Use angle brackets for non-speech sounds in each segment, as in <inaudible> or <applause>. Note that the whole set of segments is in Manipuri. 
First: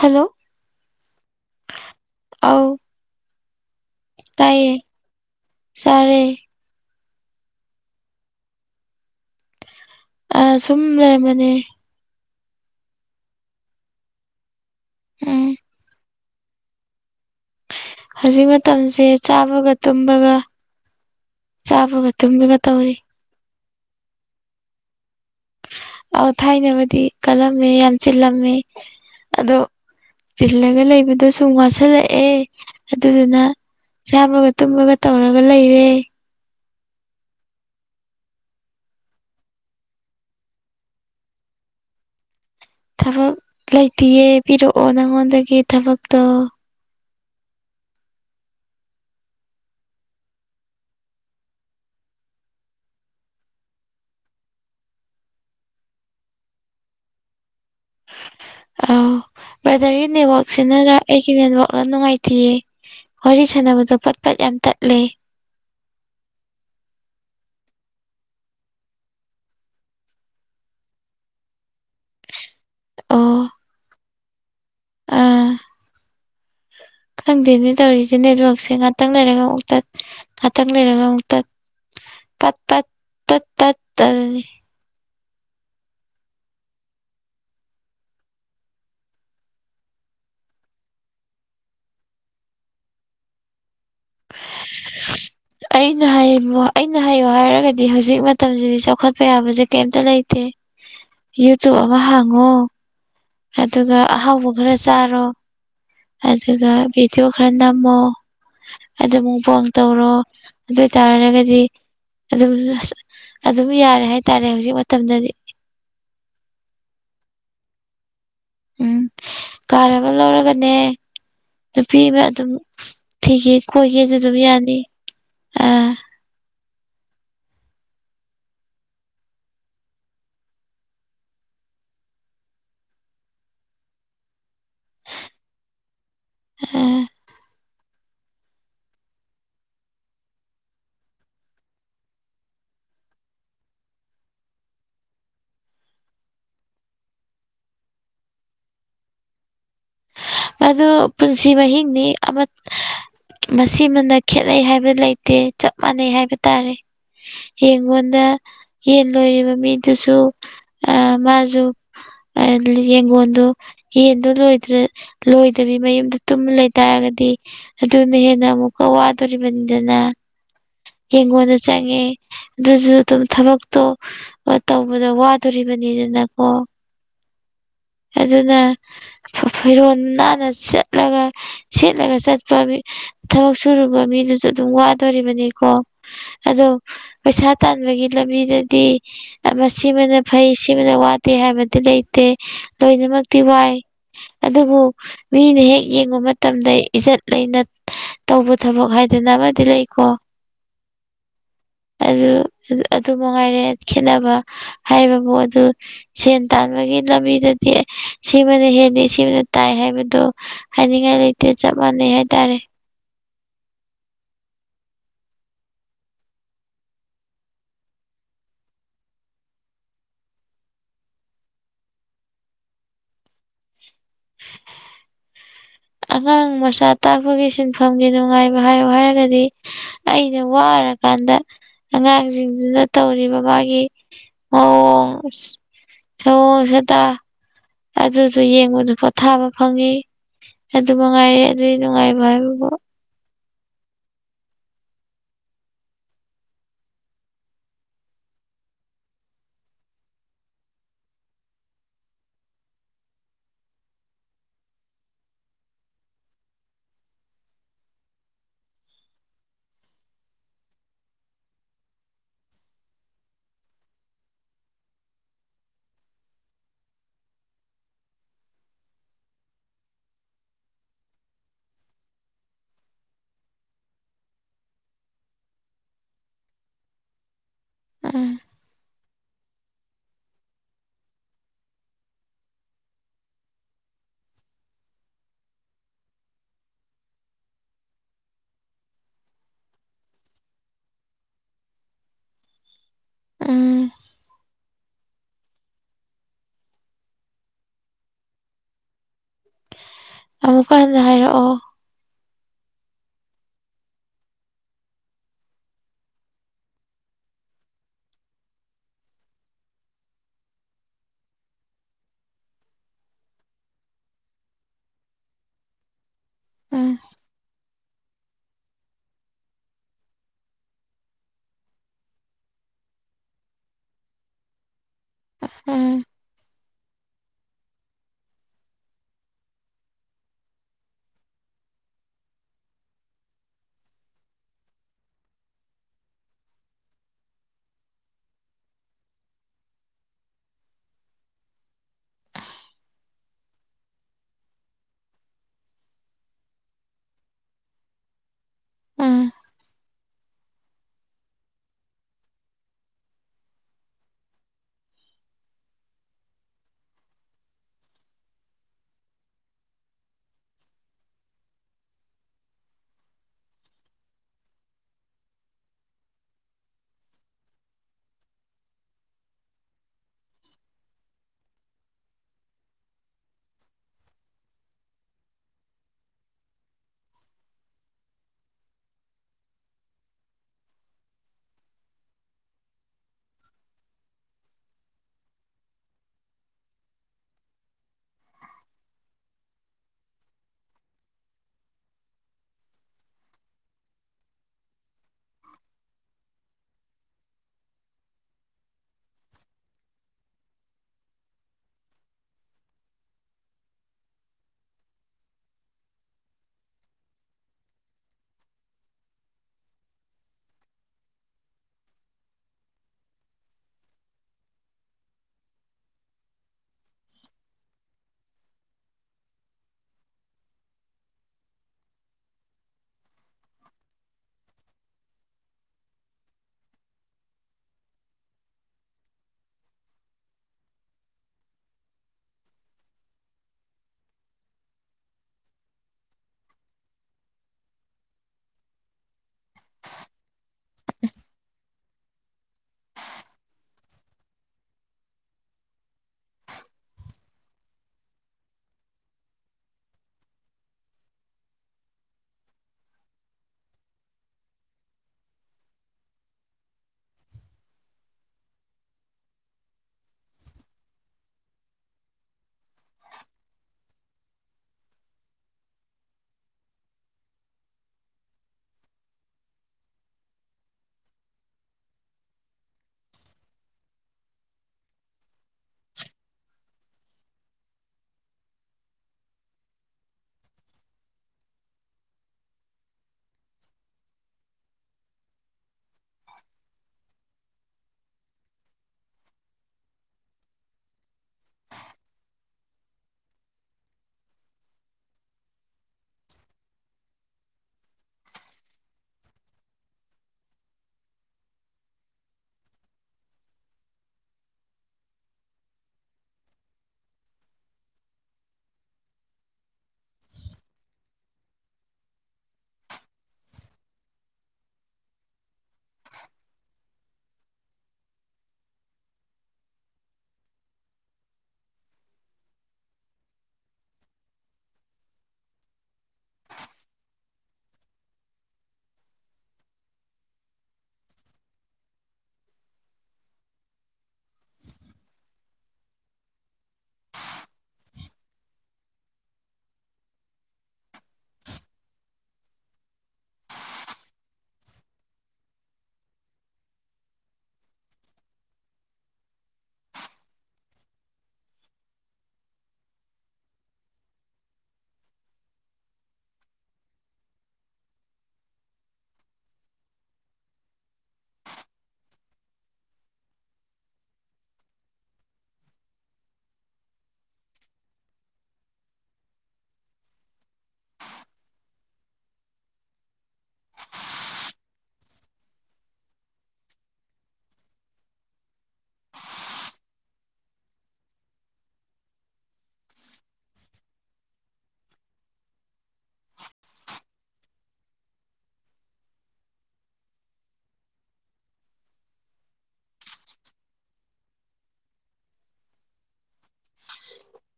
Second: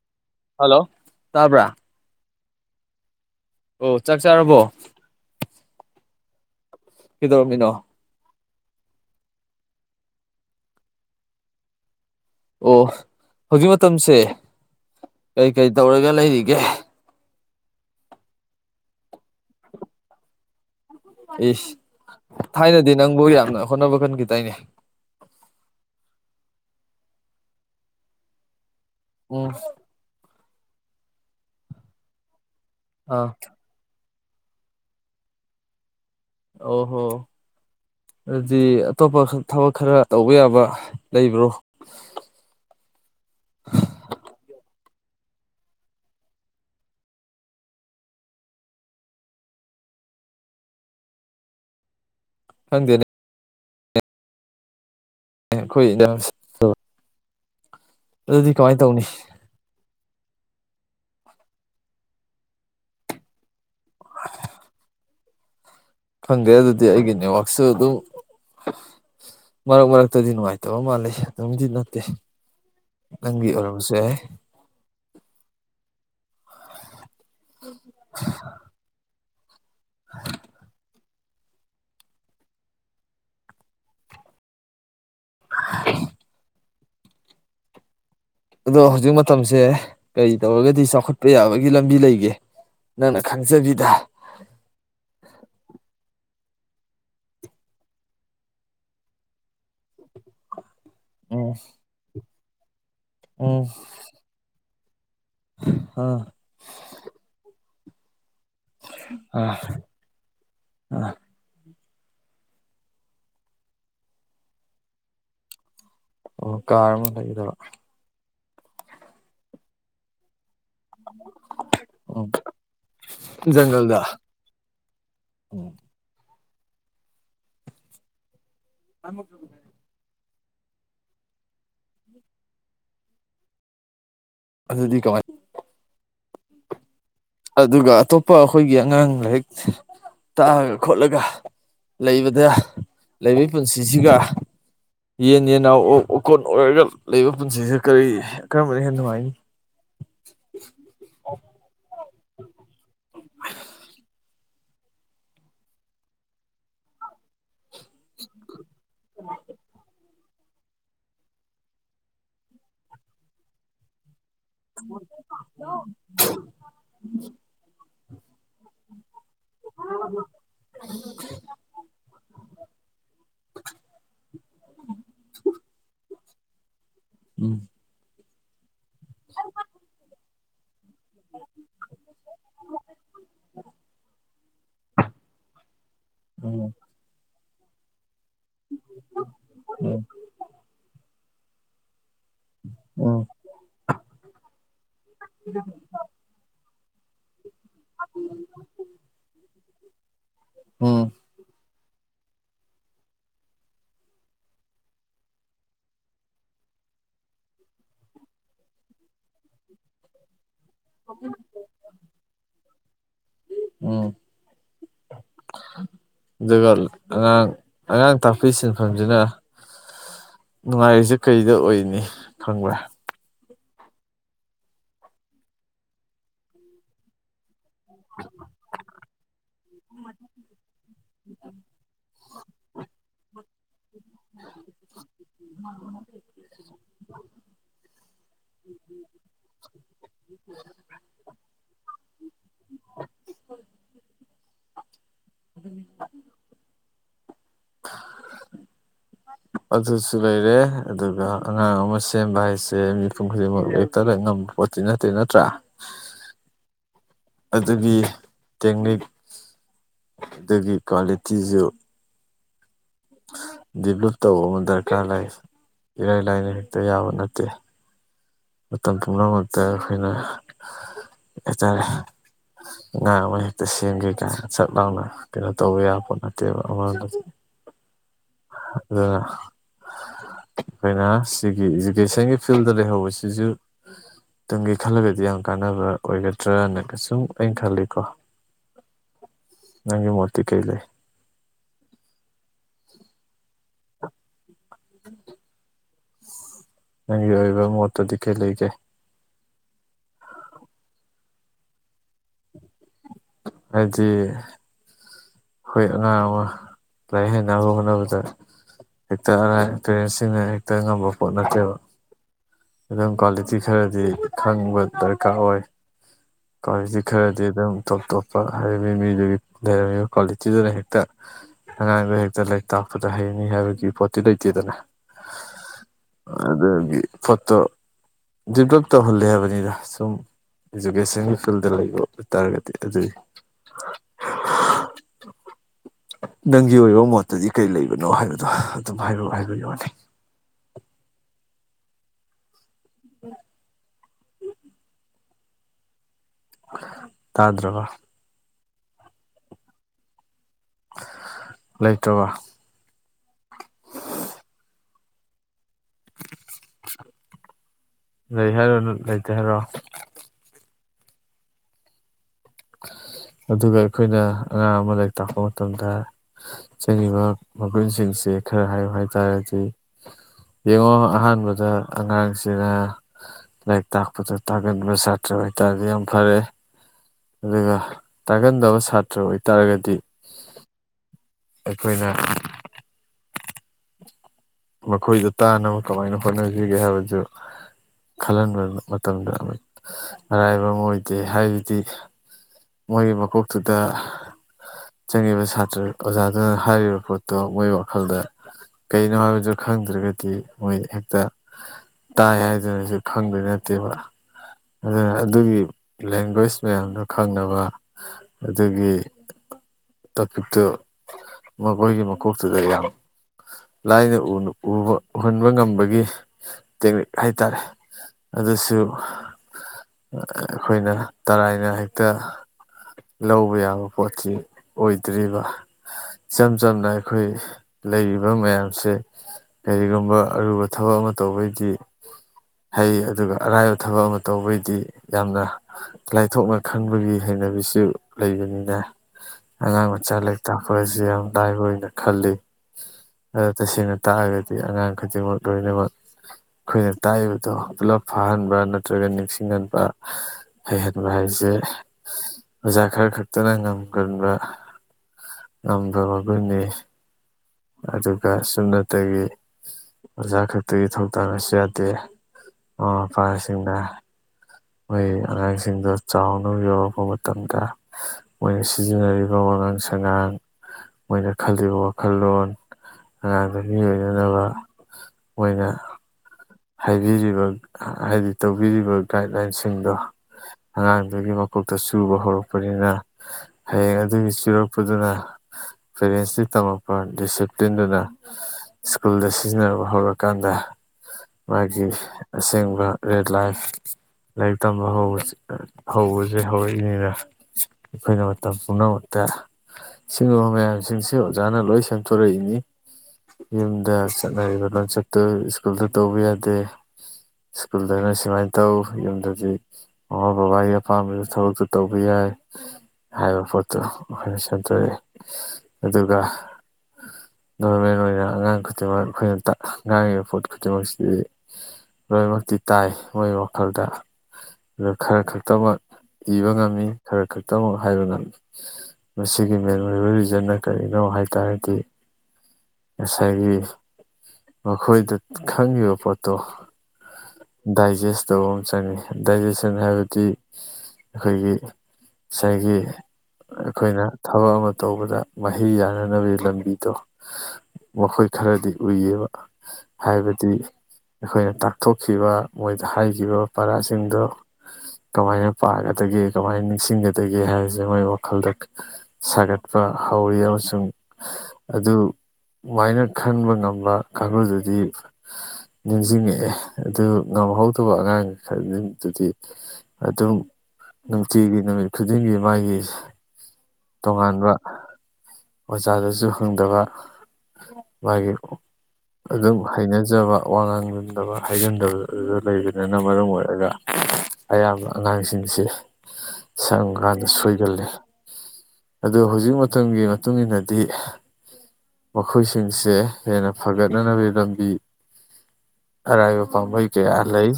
ꯍꯜꯂꯣ ꯍꯜꯂꯣ ꯇꯥꯕ꯭ꯔꯥ ꯑꯥꯎ ꯑꯣ ꯆꯥꯛ ꯇꯌꯦ ꯆꯥꯔꯕꯣ ꯆꯔꯦ ꯀꯩꯗꯧꯔꯝꯃꯤꯅꯣ ꯁꯨꯝ ꯂꯩꯔꯝꯕꯅꯦ ꯑꯣ ꯍꯧꯖꯤꯛ ꯃꯇꯝꯁꯦ ꯎꯝ ꯀꯔꯤ ꯀꯔꯤ ꯇꯧꯔꯒ ꯂꯩꯔꯤꯒꯦ ꯍꯧꯖꯤꯛ ꯃꯇꯝꯁꯦ ꯆꯥꯕꯒ ꯇꯨꯝꯕꯒ ꯏꯁꯁ ꯆꯥꯕꯒ ꯇꯨꯝꯕꯒ ꯊꯥꯏꯅꯗꯤ ꯇꯧꯔꯤ ꯅꯪꯕꯨ ꯌꯥꯝꯅ ꯍꯣꯠꯅꯕ ꯀꯟꯈꯤ ꯇꯏꯅꯦ ꯑ ꯊꯥꯏꯅꯕꯗꯤ ꯀꯜꯂꯝꯃꯦ ꯌꯥꯝ ꯆꯤꯜꯂꯝꯃꯦ ꯎꯝ ꯑꯗꯣ ꯆꯤꯜꯂꯒ ꯂꯩꯕꯗꯣ ꯁꯨꯝ ꯋꯥꯁꯤꯜꯂꯛꯑꯦ ꯑꯥ ꯑꯗꯨꯗꯨꯅ ꯆꯥꯝꯃꯒ ꯇꯨꯝꯃꯒ ꯇꯧꯔꯒ ꯂꯩꯔꯦ ꯑꯣ ꯍꯣ ꯑꯗꯨꯗꯤ ꯑꯇꯣꯞꯄ ꯊꯕꯛ ꯈꯔ ꯇꯧꯕ ꯌꯥꯕ ꯂꯩꯕ꯭ꯔꯣ ꯊꯕꯛ ꯂꯩꯇꯌꯦ ꯄꯤꯔꯛꯑꯣ ꯅꯪꯉꯣꯟꯗꯒꯤ ꯊꯕꯛꯇꯣ ꯍꯪꯦꯅꯦ ꯑꯦ ꯑꯩꯈꯣꯏ ꯏꯗ ꯑꯗꯨꯗꯤ ꯀꯃꯥꯏꯅ ꯇꯧꯅꯤ ꯏꯝꯕ꯭ꯔꯣꯏꯗꯔꯤꯒꯤ ꯅꯦꯠꯋꯥꯛꯁꯤ ꯅꯠꯇ꯭ꯔ ꯑꯩꯒꯤ ꯅꯦꯠꯋꯥꯛꯅ ꯅꯨꯡꯉꯥꯏꯇꯦꯌꯦ ꯋꯥꯔꯤ ꯁꯥꯟꯅꯕꯗꯣ ꯄꯠ ꯄꯠ ꯌꯥꯝ ꯇꯠꯂꯦ ꯈꯪꯒꯦ ꯑꯗꯨꯗꯤ ꯑꯩꯒꯤ ꯅꯦꯋꯥꯛꯁꯨ ꯑꯗꯨꯝ ꯃꯔꯛ ꯃꯔꯛꯇꯗꯤ ꯅꯨꯡꯉꯥꯏꯇꯕ ꯃꯥꯜꯂꯤ ꯑꯗꯨꯝꯗꯤ ꯅꯠꯇꯦ ꯑꯣ ꯅꯪꯒꯤ ꯑꯣꯏꯔꯝꯁꯦ ꯑꯥ ꯈꯪꯗꯦꯅꯦ ꯇꯧꯔꯤꯁꯦ ꯅꯦꯠꯋꯛꯁꯦ ꯉꯥꯛꯇꯪ ꯂꯩꯔꯒ ꯑꯃꯨꯛꯇ ꯉꯥꯛꯇꯪ ꯂꯩꯔꯒ ꯑꯃꯨꯛ ꯇꯠꯠ ꯇꯠ ꯇꯠ <unintelligible> ꯑꯗꯣ ꯍꯧꯖꯤꯛ ꯃꯇꯝꯁꯦ ꯀꯔꯤ ꯇꯧꯔꯒꯗꯤ ꯆꯥꯎꯈꯠꯄ ꯌꯥꯕꯒꯤ ꯂꯝꯕꯤ ꯂꯩꯒꯦ ꯅꯪꯅ ꯈꯪꯖꯕꯤꯗ <unintelligible> ꯑꯩꯅ ꯍꯥꯏ ꯑꯩꯕꯨ ꯍꯥꯏꯌꯣ ꯍꯥꯏꯔꯒꯗꯤ ꯍꯧꯖꯤꯛ ꯃꯇꯝꯁꯤꯗꯤ ꯆꯥꯎꯈꯠꯄ ꯌꯥꯕꯁꯦ ꯀꯩꯝꯇ ꯂꯩꯇꯦ ꯎꯝ ꯌꯨꯇꯨꯕ ꯑꯃ ꯍꯥꯡꯉꯣ ꯎꯝ ꯑꯗꯨꯒ ꯑꯍꯥꯎꯕ ꯈꯔ ꯆꯥꯔꯣ ꯑꯥ ꯑꯗꯨꯒ ꯕꯤꯗꯤꯑꯣ ꯈꯔ ꯅꯝꯃꯣ ꯑꯗꯨ ꯃꯨꯛ ꯑꯥ ꯕꯥꯡ ꯇꯧꯔꯣ ꯑꯗꯨ ꯑꯥ ꯑꯣꯏꯇꯥꯔꯒꯗꯤ ꯑꯗꯨꯝ ꯑꯗꯨꯝ ꯌꯥꯔꯦ ꯍꯥꯏꯇꯥꯔꯦ ꯍꯧꯖꯤꯛ ꯃꯇꯝꯗꯗꯤ ꯑꯣ ꯀꯥꯔꯃ ꯂꯩꯒꯗꯕ ꯎꯝ ꯀꯥꯔ ꯑꯃ ꯂꯧꯔꯒꯅꯦ ꯅꯨꯄꯤ ꯑꯃ ꯎꯝ ꯑꯗꯨꯝ ꯊꯤꯒꯦ ꯖꯪꯒꯜꯗ ꯀꯣꯏꯒꯦꯁꯨ ꯑꯗꯨꯝ ꯌꯥꯅꯤ ꯎꯝ ꯑꯥ <unintelligible> ꯑꯗꯨꯗꯤ ꯀꯃꯥꯏꯟ ꯑꯥ ꯑꯗꯨꯒ ꯑꯇꯣꯞꯄ ꯑꯩꯈꯣꯏꯒꯤ ꯑꯉꯥꯡ ꯂꯥꯏꯔꯤꯛ ꯇꯥꯛꯑꯒ ꯈꯣꯠꯂꯒ ꯂꯩꯕꯗ ꯂꯩꯕꯒꯤ ꯄꯨꯟꯁꯤꯁꯤꯒ ꯌꯦꯟ ꯌꯦꯟꯅꯥꯎ ꯎꯀꯣꯟ ꯑꯣꯏꯔꯒ ꯂꯩꯕ ꯄꯨꯟꯁꯤꯁꯤꯗ ꯀꯔꯤ ꯀꯔꯝꯕꯅ ꯍꯦꯟꯅ ꯅꯨꯡꯉꯥꯏꯅꯤ ꯑꯗꯨ ꯄꯨꯟꯁꯤ ꯃꯍꯤꯡꯅꯤ ꯑꯃꯠ ꯃꯁꯤꯃꯅ ꯈꯦꯅꯩ ꯍꯥꯏꯕ ꯂꯩꯇꯦ ꯆꯞ ꯃꯥꯟꯅꯩ ꯍꯥꯏꯕ ꯇꯥꯔꯦ ꯌꯦꯡꯉꯣꯟꯗ ꯌꯦꯟ ꯂꯣꯏꯔꯤꯕ ꯃꯤꯗꯨꯁꯨ ꯑꯥ ꯃꯥꯁꯨ ꯑꯥ ꯌꯦꯡꯒꯣꯟꯗꯨ ꯌꯦꯟꯗꯨ ꯂꯣꯏꯗ꯭ꯔ ꯂꯣꯏꯗꯕꯤ ꯃꯌꯨꯝꯗ ꯇꯨꯝ ꯂꯩꯇꯥꯔꯒꯗꯤ ꯑꯗꯨꯅ ꯍꯦꯟꯅ ꯑꯃꯨꯛꯀꯥ ꯋꯥꯗꯣꯔꯤꯕꯅꯤꯗꯅ ꯌꯦꯡꯒꯣꯟꯗ ꯆꯪꯉꯦ ꯑꯗꯨꯁꯨ ꯑꯗꯨꯝ ꯊꯕꯛꯇꯣ ꯇꯧꯕꯗꯣ ꯋꯥꯗꯣꯔꯤꯕꯅꯤꯗꯅꯀꯣ ꯎꯝ ꯑꯗꯨꯅ ꯐꯤꯔꯣꯜ ꯅꯥꯟꯅ ꯆꯠ ꯂꯒ ꯁꯦꯠꯂꯒ ꯆꯠꯄ ꯃꯤ ꯊꯕꯛ ꯁꯨꯔꯨꯕ ꯃꯤꯗꯨꯁꯨ ꯑꯗꯨꯝ ꯋꯥꯗꯣꯔꯤꯕꯅꯤꯀꯣ ꯑꯗꯣ ꯎꯝ ꯄꯩꯁꯥ ꯇꯥꯟꯕꯒꯤ ꯂꯝꯕꯤꯗꯗꯤ ꯑꯃ ꯎꯝ ꯁꯤꯃꯅ ꯐꯩ ꯁꯤꯃꯅ ꯋꯥꯠ ꯇꯦ ꯍꯥꯏꯕꯗꯤ ꯂꯩꯇꯦ ꯎꯝ ꯂꯣꯏꯅꯃꯛꯇꯤ ꯋꯥꯏ ꯑꯗꯨꯕꯨ ꯃꯤꯅ ꯍꯦꯛ ꯌꯦꯡꯕ ꯃꯇꯝꯗ ꯏꯖꯠ ꯂꯩꯅ ꯇꯧꯕ ꯊꯕꯛ ꯍꯥꯏꯗꯅ ꯑꯃꯗꯤ ꯂꯩꯀꯣ ꯎꯝ ꯑꯗꯨ ꯑꯗꯨ ꯃꯡꯉꯥꯏꯔꯦ ꯈꯦꯠꯅꯕ ꯍꯥꯏꯕ ꯄꯣꯠ ꯑꯗꯨ ꯁꯦꯟ ꯇꯥꯟꯕꯒꯤ ꯂꯝꯕꯤꯗꯗꯤ ꯁꯤꯃꯅ ꯍꯦꯜꯂꯤ ꯁꯤꯃꯅ ꯇꯥꯏ ꯍꯥꯏꯕꯗꯣ ꯍꯥꯏꯅꯤꯡꯉꯥꯏ ꯂꯩꯇꯦ ꯆꯞ ꯃꯥꯟꯅꯩ ꯍꯥꯏꯇꯥꯔꯦ ꯎꯝ ꯑꯗꯨꯒ ꯑꯉꯥꯡ ꯑꯉꯥꯡ ꯇꯥꯛꯄꯤ ꯁꯤꯟꯐꯝꯁꯤꯅ ꯅꯨꯡꯉꯥꯏꯔꯤꯖꯦ ꯀꯩꯗ ꯑꯣꯏꯅꯤ ꯈꯪꯕ꯭ꯔꯥ ꯑꯉꯥꯡ ꯃꯆꯥ ꯇꯥꯛꯄꯒꯤ ꯁꯤꯟꯐꯝꯒꯤ ꯅꯨꯡꯉꯥꯏꯕ ꯍꯥꯏꯌꯣ ꯍꯥꯏꯔꯒꯗꯤ ꯑꯩꯅ ꯋꯥꯔꯀꯥꯟꯗ ꯑꯉꯥꯡꯖꯤꯡꯗꯨꯅ ꯇꯧꯔꯤꯕ ꯃꯥꯒꯤ ꯃꯑꯣꯡ ꯁꯑꯣꯡ ꯁꯥꯗ ꯑꯗꯨꯗꯨ ꯌꯦꯡꯕꯗ ꯄꯣꯊꯥꯕ ꯐꯪꯉꯤ ꯑꯗꯨ ꯃꯉꯥꯏꯔꯦ ꯑꯗꯨꯏ ꯅꯨꯡꯉꯥꯏꯕ ꯍꯥꯏꯕꯕꯨ <unintelligible> <unintelligible> ꯑꯗꯨꯁꯨ ꯂꯩꯔꯦ ꯑꯗꯨꯒ ꯑꯉꯥꯡ ꯑꯃ ꯁꯦꯝꯕ ꯍꯥꯏꯁꯦ ꯃꯤꯄꯨꯝ ꯈꯨꯗꯤꯡꯃꯛ ꯍꯦꯛꯇ ꯂꯣꯏ ꯉꯝ ꯄꯣꯠꯇꯤ ꯅꯠꯇꯦ ꯅꯠꯇ꯭ꯔꯥ ꯑꯗꯨꯒꯤ ꯇꯦꯛꯅꯤꯛ ꯑꯗꯨꯒꯤ ꯀ꯭ꯋꯥꯂꯤꯇꯤꯖꯨ ꯗꯤꯚꯂꯞ ꯇꯧꯕ ꯑꯃ ꯗꯔꯀꯥꯔ ꯂꯩ ꯏꯔꯥꯏ ꯂꯥꯏꯅ ꯍꯦꯛꯇ ꯌꯥꯕ ꯅꯠꯇꯦ ꯃꯇꯝ ꯄꯨꯝꯅꯃꯛꯇ ꯑꯩꯈꯣꯏꯅ ꯀꯩꯇꯥꯔꯦ ꯉ ꯋꯥ ꯍꯦꯛꯛꯇ ꯁꯦꯝꯒꯦ ꯀꯥꯏ ꯆꯠ ꯂꯥꯎꯅ ꯄ ꯇꯧꯣ ꯅꯠꯇ ꯎꯝ ꯑꯗꯨꯅ ꯑꯩꯈꯣꯏꯅ ꯁꯤꯒꯤ ꯏꯖꯨꯀꯦꯁꯟꯒꯤ ꯐꯤꯜꯗ ꯂꯩꯍꯧꯔꯤꯁꯤꯦ ꯁꯤꯁꯨ ꯇꯪꯒꯤ ꯈꯜꯂꯒꯗꯤ ꯌꯥꯝ ꯀꯥꯟꯅꯕ ꯑꯣꯏꯒꯗ꯭ꯔꯅ ꯀꯩꯁꯨꯝ ꯑꯩꯅ ꯈꯜꯂꯤꯀꯣ ꯅꯪꯒꯤ ꯃꯇ ꯀꯩ ꯂꯩ ꯑꯥ ꯅꯪꯒꯤ ꯑꯣꯏꯕ ꯃꯣꯠꯇꯗꯤ ꯀꯩ ꯂꯩꯒꯦ ꯑꯃꯨꯛꯀ ꯍ ꯍꯥꯏ ꯑꯣ ꯑꯣ ꯍꯥꯏꯗꯤ ꯑꯩꯈꯣꯏ ꯑꯉꯥꯡ ꯑꯃ ꯂꯥꯏꯔꯤꯛ ꯍꯅꯕ ꯍꯣꯠꯅꯕꯗ ꯍꯦꯛꯇ ꯑ ꯄꯦꯔꯦꯟꯁꯤꯡꯅ ꯍꯦꯛꯇ ꯉꯝꯕ ꯄꯣꯠ ꯅꯠꯇꯦꯕ ꯑꯗꯨꯝ ꯀ꯭ꯋꯥꯂꯤꯇꯤ ꯈꯔꯗꯤ ꯈꯪꯕ ꯗꯔꯀꯥꯔ ꯑꯣꯏ ꯎꯝ ꯀꯣꯂꯦꯖꯁꯤ ꯈꯔꯗꯤ ꯑꯗꯨꯝ ꯇꯣꯞ ꯇꯣꯞꯄ ꯍꯥꯏꯔꯃꯤ ꯃꯤꯗꯨꯒꯤ ꯂꯩꯔꯝꯃꯤꯕ ꯀꯣꯂꯦ ꯠꯇꯤꯗꯨꯅ ꯍꯦꯛꯇ ꯑꯉꯥꯡꯕ ꯍꯦꯛꯇ ꯂꯥꯏꯔꯤꯛ ꯇꯥꯛꯄꯗ ꯍꯩꯅꯤ ꯍꯥꯏꯕꯒꯤ ꯄꯣꯠꯇꯤ ꯂꯩꯇꯦꯗꯅ ꯎꯝ ꯑꯗꯨꯗꯕꯤ ꯐꯠꯇ ꯗꯤꯕꯂꯞ ꯇꯧꯍꯜꯂꯦ ꯍꯥꯏꯕꯅꯤꯗ ꯁꯨꯝ ꯏꯖꯨꯀꯦꯁꯟꯒꯤ ꯐꯤꯜꯗ ꯂꯩꯕ ꯑꯣꯏꯇꯥꯔꯒꯗꯤ ꯑꯗꯨꯏ ꯅꯪꯒꯤ ꯑꯣꯏꯕ ꯃꯣꯠꯇꯗꯤ ꯀꯔꯤ ꯂꯩꯕꯅꯣ ꯍꯥꯏꯕꯗꯣ ꯑꯗꯨꯝ ꯍꯥꯏꯔ ꯍꯥꯏꯕ ꯌꯥ ꯋꯥꯅꯤ <inaudible> ꯇꯥꯗ꯭ꯔꯕ ꯎꯝ ꯂꯩꯇꯕ ꯂꯩ ꯍꯥꯏꯔꯣ ꯂꯩꯇꯦ ꯍꯥꯏꯔꯣ ꯑꯗꯨꯒ ꯑꯩꯈꯣꯏꯅ ꯑꯉꯥꯡ ꯑꯃ ꯂꯥꯏꯔꯤꯛ ꯇꯥꯛꯄ ꯃꯇꯝꯗ ꯆꯪꯉꯤꯕ ꯃꯒꯨꯟꯁꯤꯡꯁꯦ ꯈꯔ ꯍꯥꯏꯌꯨ ꯍꯥꯏ ꯇꯥꯔꯗꯤ ꯌꯦꯡꯉꯣ ꯑꯍꯥꯟꯕꯗ ꯑꯉꯥꯡꯁꯤꯅ ꯂꯥꯏꯛ ꯇꯥꯛꯄꯤꯇ ꯇꯥꯗꯁꯇ꯭ꯔ ꯍꯣꯏꯇꯥꯔꯗꯤ ꯌꯥꯝ ꯐꯔꯦ ꯑꯗꯨꯒ ꯇꯥꯒꯟꯗꯕ ꯁꯥꯇ꯭ꯔ ꯑꯣꯏꯇꯥꯔꯒꯗꯤ ꯑꯩꯈꯣꯏꯅ ꯃꯈꯣꯏꯗ ꯇꯥꯅꯕ ꯀꯃꯥꯏꯅ ꯍꯣꯠꯅꯁꯤꯒꯦ ꯍꯥꯏꯕꯗꯨ ꯈꯜꯍꯟꯕ ꯃꯇꯝꯗ ꯑꯔꯥꯏꯕ ꯑꯃ ꯑꯣꯏꯗꯦ ꯍꯥꯏꯕꯗꯤ ꯃꯣꯏꯒꯤ ꯃꯀꯣꯛꯇꯨꯗ ꯆꯪꯉꯤꯕ ꯁꯥꯇ꯭ꯔ ꯑꯣꯖꯥꯗꯨꯅ ꯍꯥꯏꯔꯤꯕ ꯄꯣꯠꯇꯣ ꯃꯣꯏ ꯋꯥꯈꯜꯗ ꯀꯩꯅꯣ ꯍꯥꯏꯕꯗꯨ ꯈꯪꯗ꯭ꯔꯒꯗꯤ ꯃꯣꯏ ꯍꯦꯛꯇ ꯇꯥꯏ ꯍꯥꯏꯗꯨꯅꯁꯨ ꯈꯪꯗꯣꯏ ꯅꯠꯇꯦꯕ ꯑꯗꯨ ꯑꯗꯨꯒꯤ ꯂꯦꯡꯒ꯭ꯋꯦꯁ ꯃꯌꯥꯝꯗꯣ ꯈꯪꯅꯕ ꯑꯗꯨꯒꯤ ꯇꯄꯤꯇꯨ ꯃꯈꯣꯏꯒꯤ ꯃꯀꯣꯛꯇꯨꯗ ꯌꯥꯝ ꯂꯥꯏꯅ ꯎꯕ ꯎꯍꯟꯕ ꯉꯝꯕꯒꯤ ꯇꯦꯛꯅꯤꯛ ꯍꯥꯏꯇꯥꯔꯦ ꯑꯗꯨꯁꯨ ꯑꯩꯈꯣꯏꯅ ꯇꯔꯥꯏꯅ ꯍꯦꯛꯇ ꯂꯧꯕ ꯌꯥꯕ ꯄꯣꯠꯁꯤ ꯑꯣꯏꯗ꯭ꯔꯤꯕ ꯏꯆꯝ ꯆꯝꯅ ꯑꯩꯈꯣꯏ ꯂꯩꯔꯤꯕ ꯃꯌꯥꯝꯁꯦ ꯀꯔꯤꯒꯨꯝꯕ ꯑꯔꯨꯕ ꯊꯕꯛ ꯑꯃ ꯇꯧꯕꯩꯗꯤ ꯍꯩ ꯑꯗꯨꯒ ꯑꯔꯥꯏꯕ ꯊꯕꯛ ꯑꯃ ꯇꯧꯕꯩꯗꯤ ꯌꯥꯝꯅ ꯂꯥꯏꯊꯣꯛꯅ ꯈꯪꯕꯒꯤ ꯍꯩꯅꯕꯤꯁꯨ ꯂꯩꯕꯅꯤꯅ ꯑꯉꯥꯡ ꯃꯆꯥ ꯂꯥꯏꯔꯤꯛ ꯇꯥꯛꯄꯁꯤ ꯌꯥꯝ ꯂꯥꯏꯑꯣꯅ ꯈꯜꯂꯤ ꯑꯣ ꯇꯁꯦꯡꯅ ꯇꯥꯛꯑꯒꯗꯤ ꯑꯉꯥꯡ ꯈꯨꯗꯤꯡꯃꯛ ꯂꯣꯏꯅꯃꯛ ꯑꯩꯈꯣꯏꯅ ꯇꯥꯛꯏꯕꯗꯣ ꯄꯨꯂꯞ ꯐꯥꯍꯟꯕ ꯅꯠꯇ꯭ꯔꯒ ꯅꯤꯡꯁꯤꯡꯍꯟꯕ ꯍꯩꯍꯟꯕ ꯍꯥꯏꯕꯁꯦ ꯑꯣꯖꯥ ꯈꯔ ꯈꯛꯇꯅ ꯉꯝꯒꯟꯕ ꯉꯝꯕ ꯃꯒꯨꯟꯅꯤ ꯑꯗꯨꯒ ꯁꯨꯞꯅꯇꯒꯤ ꯑꯣꯖꯥ ꯈꯛꯇꯒꯤ ꯊꯧꯗꯥꯡꯅꯁꯨ ꯌꯥꯗꯦ ꯃꯃꯥ ꯃꯄꯥꯁꯤꯡꯅ ꯃꯣꯏ ꯑꯉꯥꯡꯁꯤꯡꯗꯣ ꯆꯥꯎꯅꯕ ꯌꯣꯛꯂꯛꯄ ꯃꯇꯝꯗ ꯃꯣꯏꯅ ꯁꯤꯖꯤꯟꯅꯔꯤꯕ ꯋꯥꯉꯥꯡ ꯁꯉꯥꯡ ꯃꯣꯏꯅ ꯈꯜꯂꯤꯕ ꯋꯥꯈꯜꯂꯣꯟ ꯑꯉꯥꯡꯗ ꯃꯤ ꯑꯣꯏꯅꯅꯅꯕ ꯃꯣꯏꯅ ꯍꯥꯏꯕꯤꯔꯤꯕ ꯍꯥꯏꯗꯤ ꯇꯧꯕꯤꯔꯤꯕ ꯒꯥꯏꯗꯂꯥꯏꯟꯁꯤꯡꯗꯣ ꯑꯉꯥꯡꯗꯨꯒꯤ ꯃꯀꯣꯛꯇ ꯆꯨꯕ ꯍꯧꯔꯛꯄꯅꯤꯅ ꯍꯌꯦꯡ ꯑꯗꯨꯒꯤ ꯆꯨꯔꯛꯄꯗꯨꯅ ꯄꯦꯔꯦꯟꯁꯇ ꯇꯝꯃꯛꯄ ꯗꯤꯁꯤꯄ꯭ꯂꯤꯟꯗꯨꯅ ꯁ꯭ꯀꯨꯜꯗ ꯁꯤꯖꯤꯟꯅꯕ ꯍꯧꯔꯀꯥꯟꯗ ꯃꯥꯒꯤ ꯑꯁꯦꯡꯕ ꯔꯦꯠ ꯂꯥꯏꯐ ꯂꯥꯏꯔꯤꯛ ꯇꯝꯕ ꯍꯧꯕ ꯍꯧꯕꯁꯦ ꯍꯧꯔꯛꯏꯅꯤꯅ ꯑꯩꯈꯣꯏꯅ ꯃꯇꯝ ꯄꯨꯝꯅꯃꯛꯇ ꯁꯤꯒꯨꯝꯕ ꯃꯌꯥꯝꯁꯤꯡꯁꯤ ꯑꯣꯖꯥꯅ ꯂꯣꯏ ꯁꯦꯝꯗꯣꯔꯛꯏꯅꯤ ꯌꯨꯝꯗ ꯆꯠꯅꯔꯤꯕ ꯂꯣꯟꯆꯛꯇꯨ ꯁ꯭ꯀꯨꯜꯗ ꯇꯧꯕ ꯌꯥꯗꯦ ꯁ꯭ꯀꯨꯜꯗꯅ ꯁꯨꯃꯥꯏꯟ ꯇꯧ ꯌꯨꯝꯗꯗꯤ ꯃꯃꯥ ꯕꯕꯥꯒꯤ ꯑꯄꯥꯝꯕꯗꯨ ꯊꯕꯛꯇꯨ ꯇꯧꯕ ꯌꯥꯏ ꯍꯥꯏꯕ ꯄꯣꯠꯇꯣ ꯑꯈꯣꯏꯅ ꯁꯟꯇꯣꯛꯑꯦ ꯑꯗꯨꯒ ꯅꯣꯔꯃꯦꯜ ꯑꯣꯏꯅ ꯑꯉꯥꯡ ꯈꯨꯗꯤꯡꯃꯛ ꯑꯩꯈꯣꯏꯅ ꯇ ꯉꯥꯡꯉꯤꯕ ꯄꯣꯠ ꯈꯨꯗꯤꯡꯃꯛꯁꯤꯗꯤ ꯂꯣꯏꯃꯛꯇꯤ ꯇꯥꯏ ꯃꯣꯏ ꯋꯥꯈꯜꯗ ꯑꯗꯨ ꯈꯔ ꯈꯛꯇꯃꯛ ꯏꯕ ꯉꯝꯃꯤ ꯈꯔ ꯈꯛꯇꯃꯛ ꯍꯥꯏꯕ ꯉꯝꯃꯤ ꯃꯁꯤꯒꯤ ꯃꯦꯟ ꯑꯣꯏꯔꯤꯕ ꯔꯤꯖꯟꯅ ꯀꯔꯤꯅꯣ ꯍꯥꯏ ꯇꯥꯔꯗꯤ ꯉꯁꯥꯏꯒꯤ ꯃꯈꯣꯏꯗ ꯈꯪꯉꯤꯕ ꯄꯣꯠꯇꯣ ꯗꯥꯏꯖꯦꯁ ꯇꯧꯕ ꯑꯃ ꯆꯪꯉꯤ ꯗꯥꯏꯖꯦꯁꯟ ꯍꯥꯏꯕꯗꯤ ꯑꯩꯈꯣꯏꯒꯤ ꯉꯁꯥꯏꯒꯤ ꯑꯩꯈꯣꯏꯅ ꯊꯕꯛ ꯑꯃ ꯇꯧꯕꯗ ꯃꯍꯩ ꯌꯥꯅꯅꯕꯩ ꯂꯝꯕꯤꯗꯣ ꯃꯈꯣꯏ ꯈꯔꯗꯤ ꯎꯏꯌꯦꯕ ꯍꯥꯏꯕꯗꯤ ꯑꯩꯈꯣꯏꯅ ꯇꯥꯛꯊꯣꯛꯈꯤꯕ ꯃꯣꯏꯗ ꯍꯥꯏꯈꯤꯕ ꯄꯔꯥꯁꯤꯡꯗꯣ ꯀꯃꯥꯏꯅ ꯄꯥꯒꯗꯒꯦ ꯀꯃꯥꯏꯅ ꯅꯤꯡꯁꯤꯡꯒꯗꯒꯦ ꯍꯥꯏꯕꯁꯦ ꯃꯣꯏ ꯋꯥꯈꯜꯗ ꯁꯥꯒꯠꯄ ꯍꯧꯔꯤ ꯑꯃꯁꯨꯡ ꯑꯗꯨ ꯑꯗꯨꯃꯥꯏꯅ ꯈꯟꯕ ꯉꯝꯕ ꯀꯥꯡꯕꯨꯗꯨꯗꯤ ꯅꯤꯡꯁꯤꯡꯉꯛꯑꯦ ꯑꯗꯨ ꯉꯝꯍꯧꯗꯕ ꯑꯉꯥꯡ ꯈꯔꯗꯨꯗꯤ ꯑꯗꯨꯝ ꯅꯨꯡꯇꯤꯒꯤ ꯅꯨꯃꯤꯠ ꯈꯨꯗꯤꯡꯒꯤ ꯃꯥꯒꯤ ꯇꯣꯉꯥꯟꯕ ꯑꯣꯖꯥꯗꯁꯨ ꯍꯪꯗꯕ ꯃꯥꯒꯤ ꯑꯗꯨꯝ ꯍꯩꯅꯖꯕ ꯋꯥ ꯉꯥꯡꯒꯟꯗꯕ ꯍꯥꯏꯒꯟꯗꯕ ꯑꯗꯨꯗ ꯂꯩꯕꯅꯤꯅ ꯃꯔꯝ ꯑꯣꯏꯔꯒ ꯑꯌꯥꯝꯕ ꯑꯉꯥꯡꯁꯤꯡꯁꯤ ꯁꯪꯀꯥꯟꯗ ꯁꯣꯏꯒꯜꯂꯤ ꯑꯗꯨ ꯍꯧꯖꯤꯛ ꯃꯇꯝꯒꯤ ꯃꯇꯨꯡ ꯏꯟꯅꯗꯤ ꯃꯈꯣꯏꯁꯤꯡꯁꯦ ꯍꯦꯟꯅ ꯐꯒꯠꯅꯅꯕꯒꯤ ꯂꯝꯕꯤ ꯑꯔꯥꯏꯕ ꯄꯥꯝꯕꯩ ꯀꯌꯥ ꯂꯩ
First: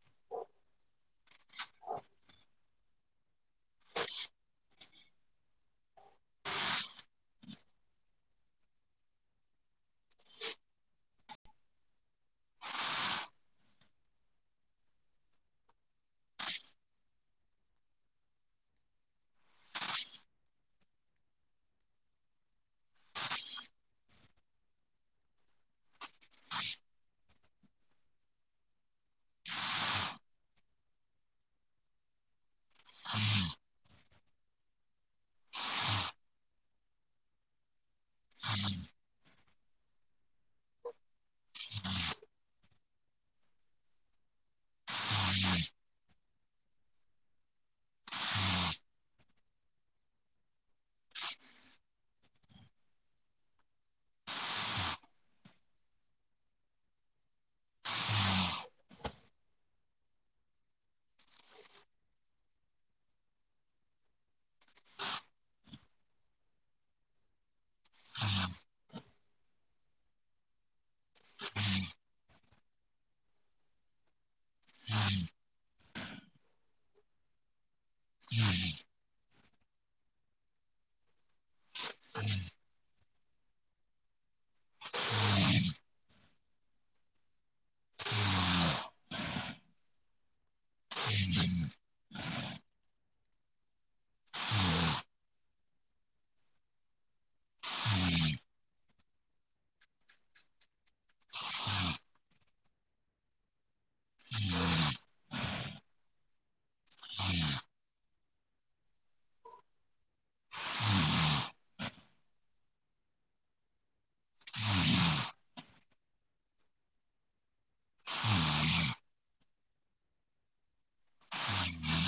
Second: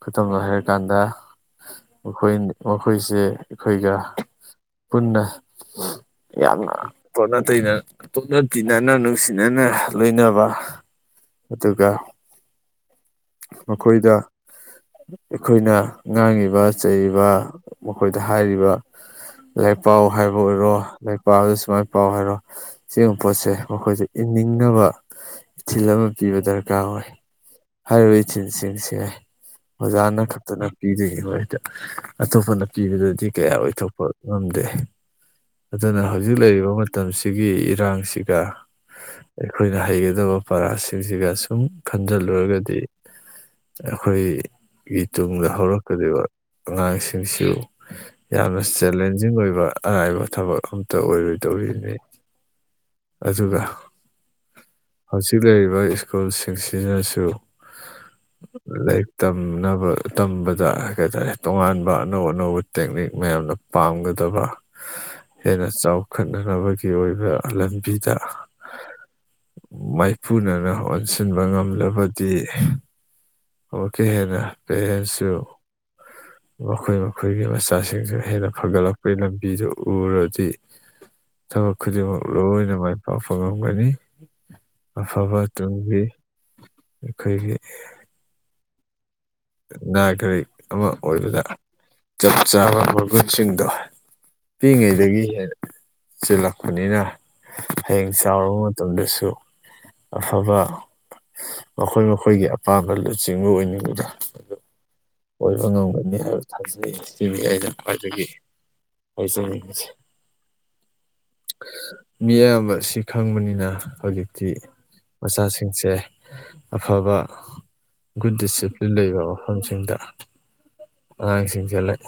ꯈꯨꯗꯝ ꯑꯣꯏꯅ ꯍꯥꯏꯔꯀꯥꯟꯗ ꯃꯈꯣꯏ ꯃꯈꯣꯏꯁꯦ ꯑꯩꯈꯣꯏꯒ ꯄꯨꯟꯅ ꯌꯥꯝ ꯇꯣꯠꯅ ꯇꯩꯅ ꯇꯣꯠꯅ ꯇꯤꯟꯅꯅ ꯅꯨꯡꯁꯤꯅꯅ ꯂꯣꯏꯅꯕ ꯑꯗꯨꯒ ꯃꯈꯣꯏꯗ ꯑꯩꯈꯣꯏꯅ ꯉꯥꯡꯉꯤꯕ ꯆꯩꯔꯤꯕ ꯃꯈꯣꯏꯗ ꯍꯥꯏꯔꯤꯕ ꯂꯥꯏꯛ ꯄꯥꯎ ꯍꯥꯏꯕ ꯑꯣꯏꯔꯣ ꯂꯣꯏꯄꯥꯗꯨ ꯁꯨꯃꯥꯏ ꯄꯥꯎ ꯍꯥꯏꯔꯣ ꯁꯤꯒꯨꯝꯕ ꯄꯣꯠꯁꯦ ꯃꯈꯣꯏꯁꯦ ꯏꯅꯤꯡꯅꯕ ꯏꯊꯤꯜ ꯑꯃ ꯄꯤꯕ ꯗꯔꯀꯥꯔ ꯑꯣꯏ ꯍꯥꯏꯔꯤꯕ ꯏꯊꯤꯟꯁꯤꯡꯁꯦ ꯑꯣꯖꯥꯅ ꯅ ꯄꯤꯗꯣꯏꯔꯤꯉꯣꯏꯗ ꯑꯇꯣꯞꯄꯅ ꯄꯤꯕꯗꯗꯤ ꯀꯌꯥ ꯑꯣꯏꯊꯣꯛꯄ ꯉꯝꯗꯦ ꯑꯗꯨꯅ ꯍꯧꯖꯤꯛ ꯂꯩꯔꯤꯕ ꯃꯇꯝꯁꯤꯒꯤ ꯏꯔꯥꯡꯁꯤ ꯑꯩꯈꯣꯏꯅ ꯍꯩꯒꯗꯕ ꯄꯔꯥꯁꯤꯡꯁꯤꯒ ꯁꯨꯝ ꯈꯟꯖꯤꯜꯂꯨꯔꯒꯗꯤ ꯑꯩꯈꯣꯏꯒꯤ ꯇꯨꯡꯗ ꯍꯧꯔꯛꯀꯗꯧꯕ ꯑꯉꯥꯡꯁꯤꯡꯁꯨ ꯌꯥꯝꯅ ꯆꯦꯂꯦꯟꯖꯤꯡ ꯑꯣꯏꯕ ꯑꯉꯥꯏꯕ ꯊꯕꯛ ꯑꯝꯇ ꯑꯣꯏꯔꯣꯏꯗꯧꯔꯤꯕꯅꯤ꯫ ꯑꯗꯨꯒ ꯍꯧꯖꯤꯛ ꯂꯩꯔꯤꯕ꯫ ꯂꯣꯏ ꯁ꯭ꯀꯨꯜꯁꯤꯡꯁꯤꯅꯁꯨ ꯂꯥꯏꯔꯤꯛ ꯇꯝꯅꯕ ꯇꯝꯕꯗ ꯀꯩ ꯍꯥꯏꯇꯥꯔꯦ ꯇꯣꯉꯥꯟꯕ ꯑꯅꯧ ꯑꯅꯧꯕ ꯇꯦꯛꯅꯤꯛ ꯃꯌꯥꯝꯅ ꯄꯥꯝꯒꯗꯕ ꯍꯦꯟꯅ ꯆꯥꯎꯈꯠꯅꯅꯕꯒꯤ ꯑꯣꯏꯕ ꯂꯝꯕꯤꯗ ꯃꯥꯏꯄꯨꯅꯅ ꯑꯣꯟꯁꯤꯟꯕ ꯉꯝꯂꯕꯗꯤ ꯑꯃꯨꯛꯀ ꯍꯦꯟꯅ ꯄꯦꯔꯦꯟꯁꯨ ꯃꯈꯣꯏ ꯃꯈꯣꯏꯒꯤ ꯃꯁ ꯃꯆꯥꯁꯤꯡꯁꯨ ꯍꯦꯟꯅ ꯐꯒꯠꯂꯛꯄꯒꯤ ꯂꯝꯕꯤꯗꯨ ꯎꯔꯗꯤ ꯊꯕꯛ ꯈꯨꯗꯤꯡꯃꯛ ꯂꯣꯏꯅ ꯃꯥꯏ ꯄꯥꯛꯄ ꯉꯝꯒꯅꯤ꯫ ꯑꯐꯕ ꯇꯣꯡꯕꯤ ꯑꯩꯈꯣꯏꯒꯤ꯫ ꯅꯥꯒꯔꯤꯛ ꯑꯃ ꯑꯣꯏꯕꯗ ꯆꯞ ꯆꯥꯕ ꯃꯒꯨꯟꯁꯤꯡꯗꯣ ꯄꯤꯛꯉꯩꯗꯒꯤ ꯍꯦꯟꯅ ꯆꯜꯂꯛꯄꯅꯤꯅ ꯍꯌꯦꯡ ꯆꯥꯎꯔꯕ ꯃꯇꯝꯗꯁꯨ ꯑꯐꯕ ꯃꯈꯣꯏ ꯃꯈꯣꯏꯒꯤ ꯑꯄꯥꯝꯕ ꯂꯨꯆꯤꯡꯕ ꯑꯣꯏꯅꯤꯡꯕꯗ ꯑꯣꯏꯕ ꯉꯝꯒꯅꯤ ꯍꯥꯏꯕ ꯊꯥꯖꯩ ꯁꯤꯗꯤ ꯑꯩꯅ ꯈ꯭ꯋꯥꯏꯗꯒꯤ ꯑꯩꯩꯁꯦ ꯃꯤ ꯑꯌꯥꯝꯕꯁꯤ ꯈꯪꯕꯅꯤꯅ ꯍꯧꯖꯤꯛꯇꯤ ꯃꯆꯥꯁꯤꯡꯁꯦ ꯑꯐꯕ ꯒꯨꯠ ꯗꯤꯁꯤꯄ꯭ꯂꯤꯟ ꯂꯩꯕ ꯃꯐꯝꯁꯤꯡꯗ ꯑꯉꯥꯡꯁꯤꯡꯁꯦ ꯂꯩ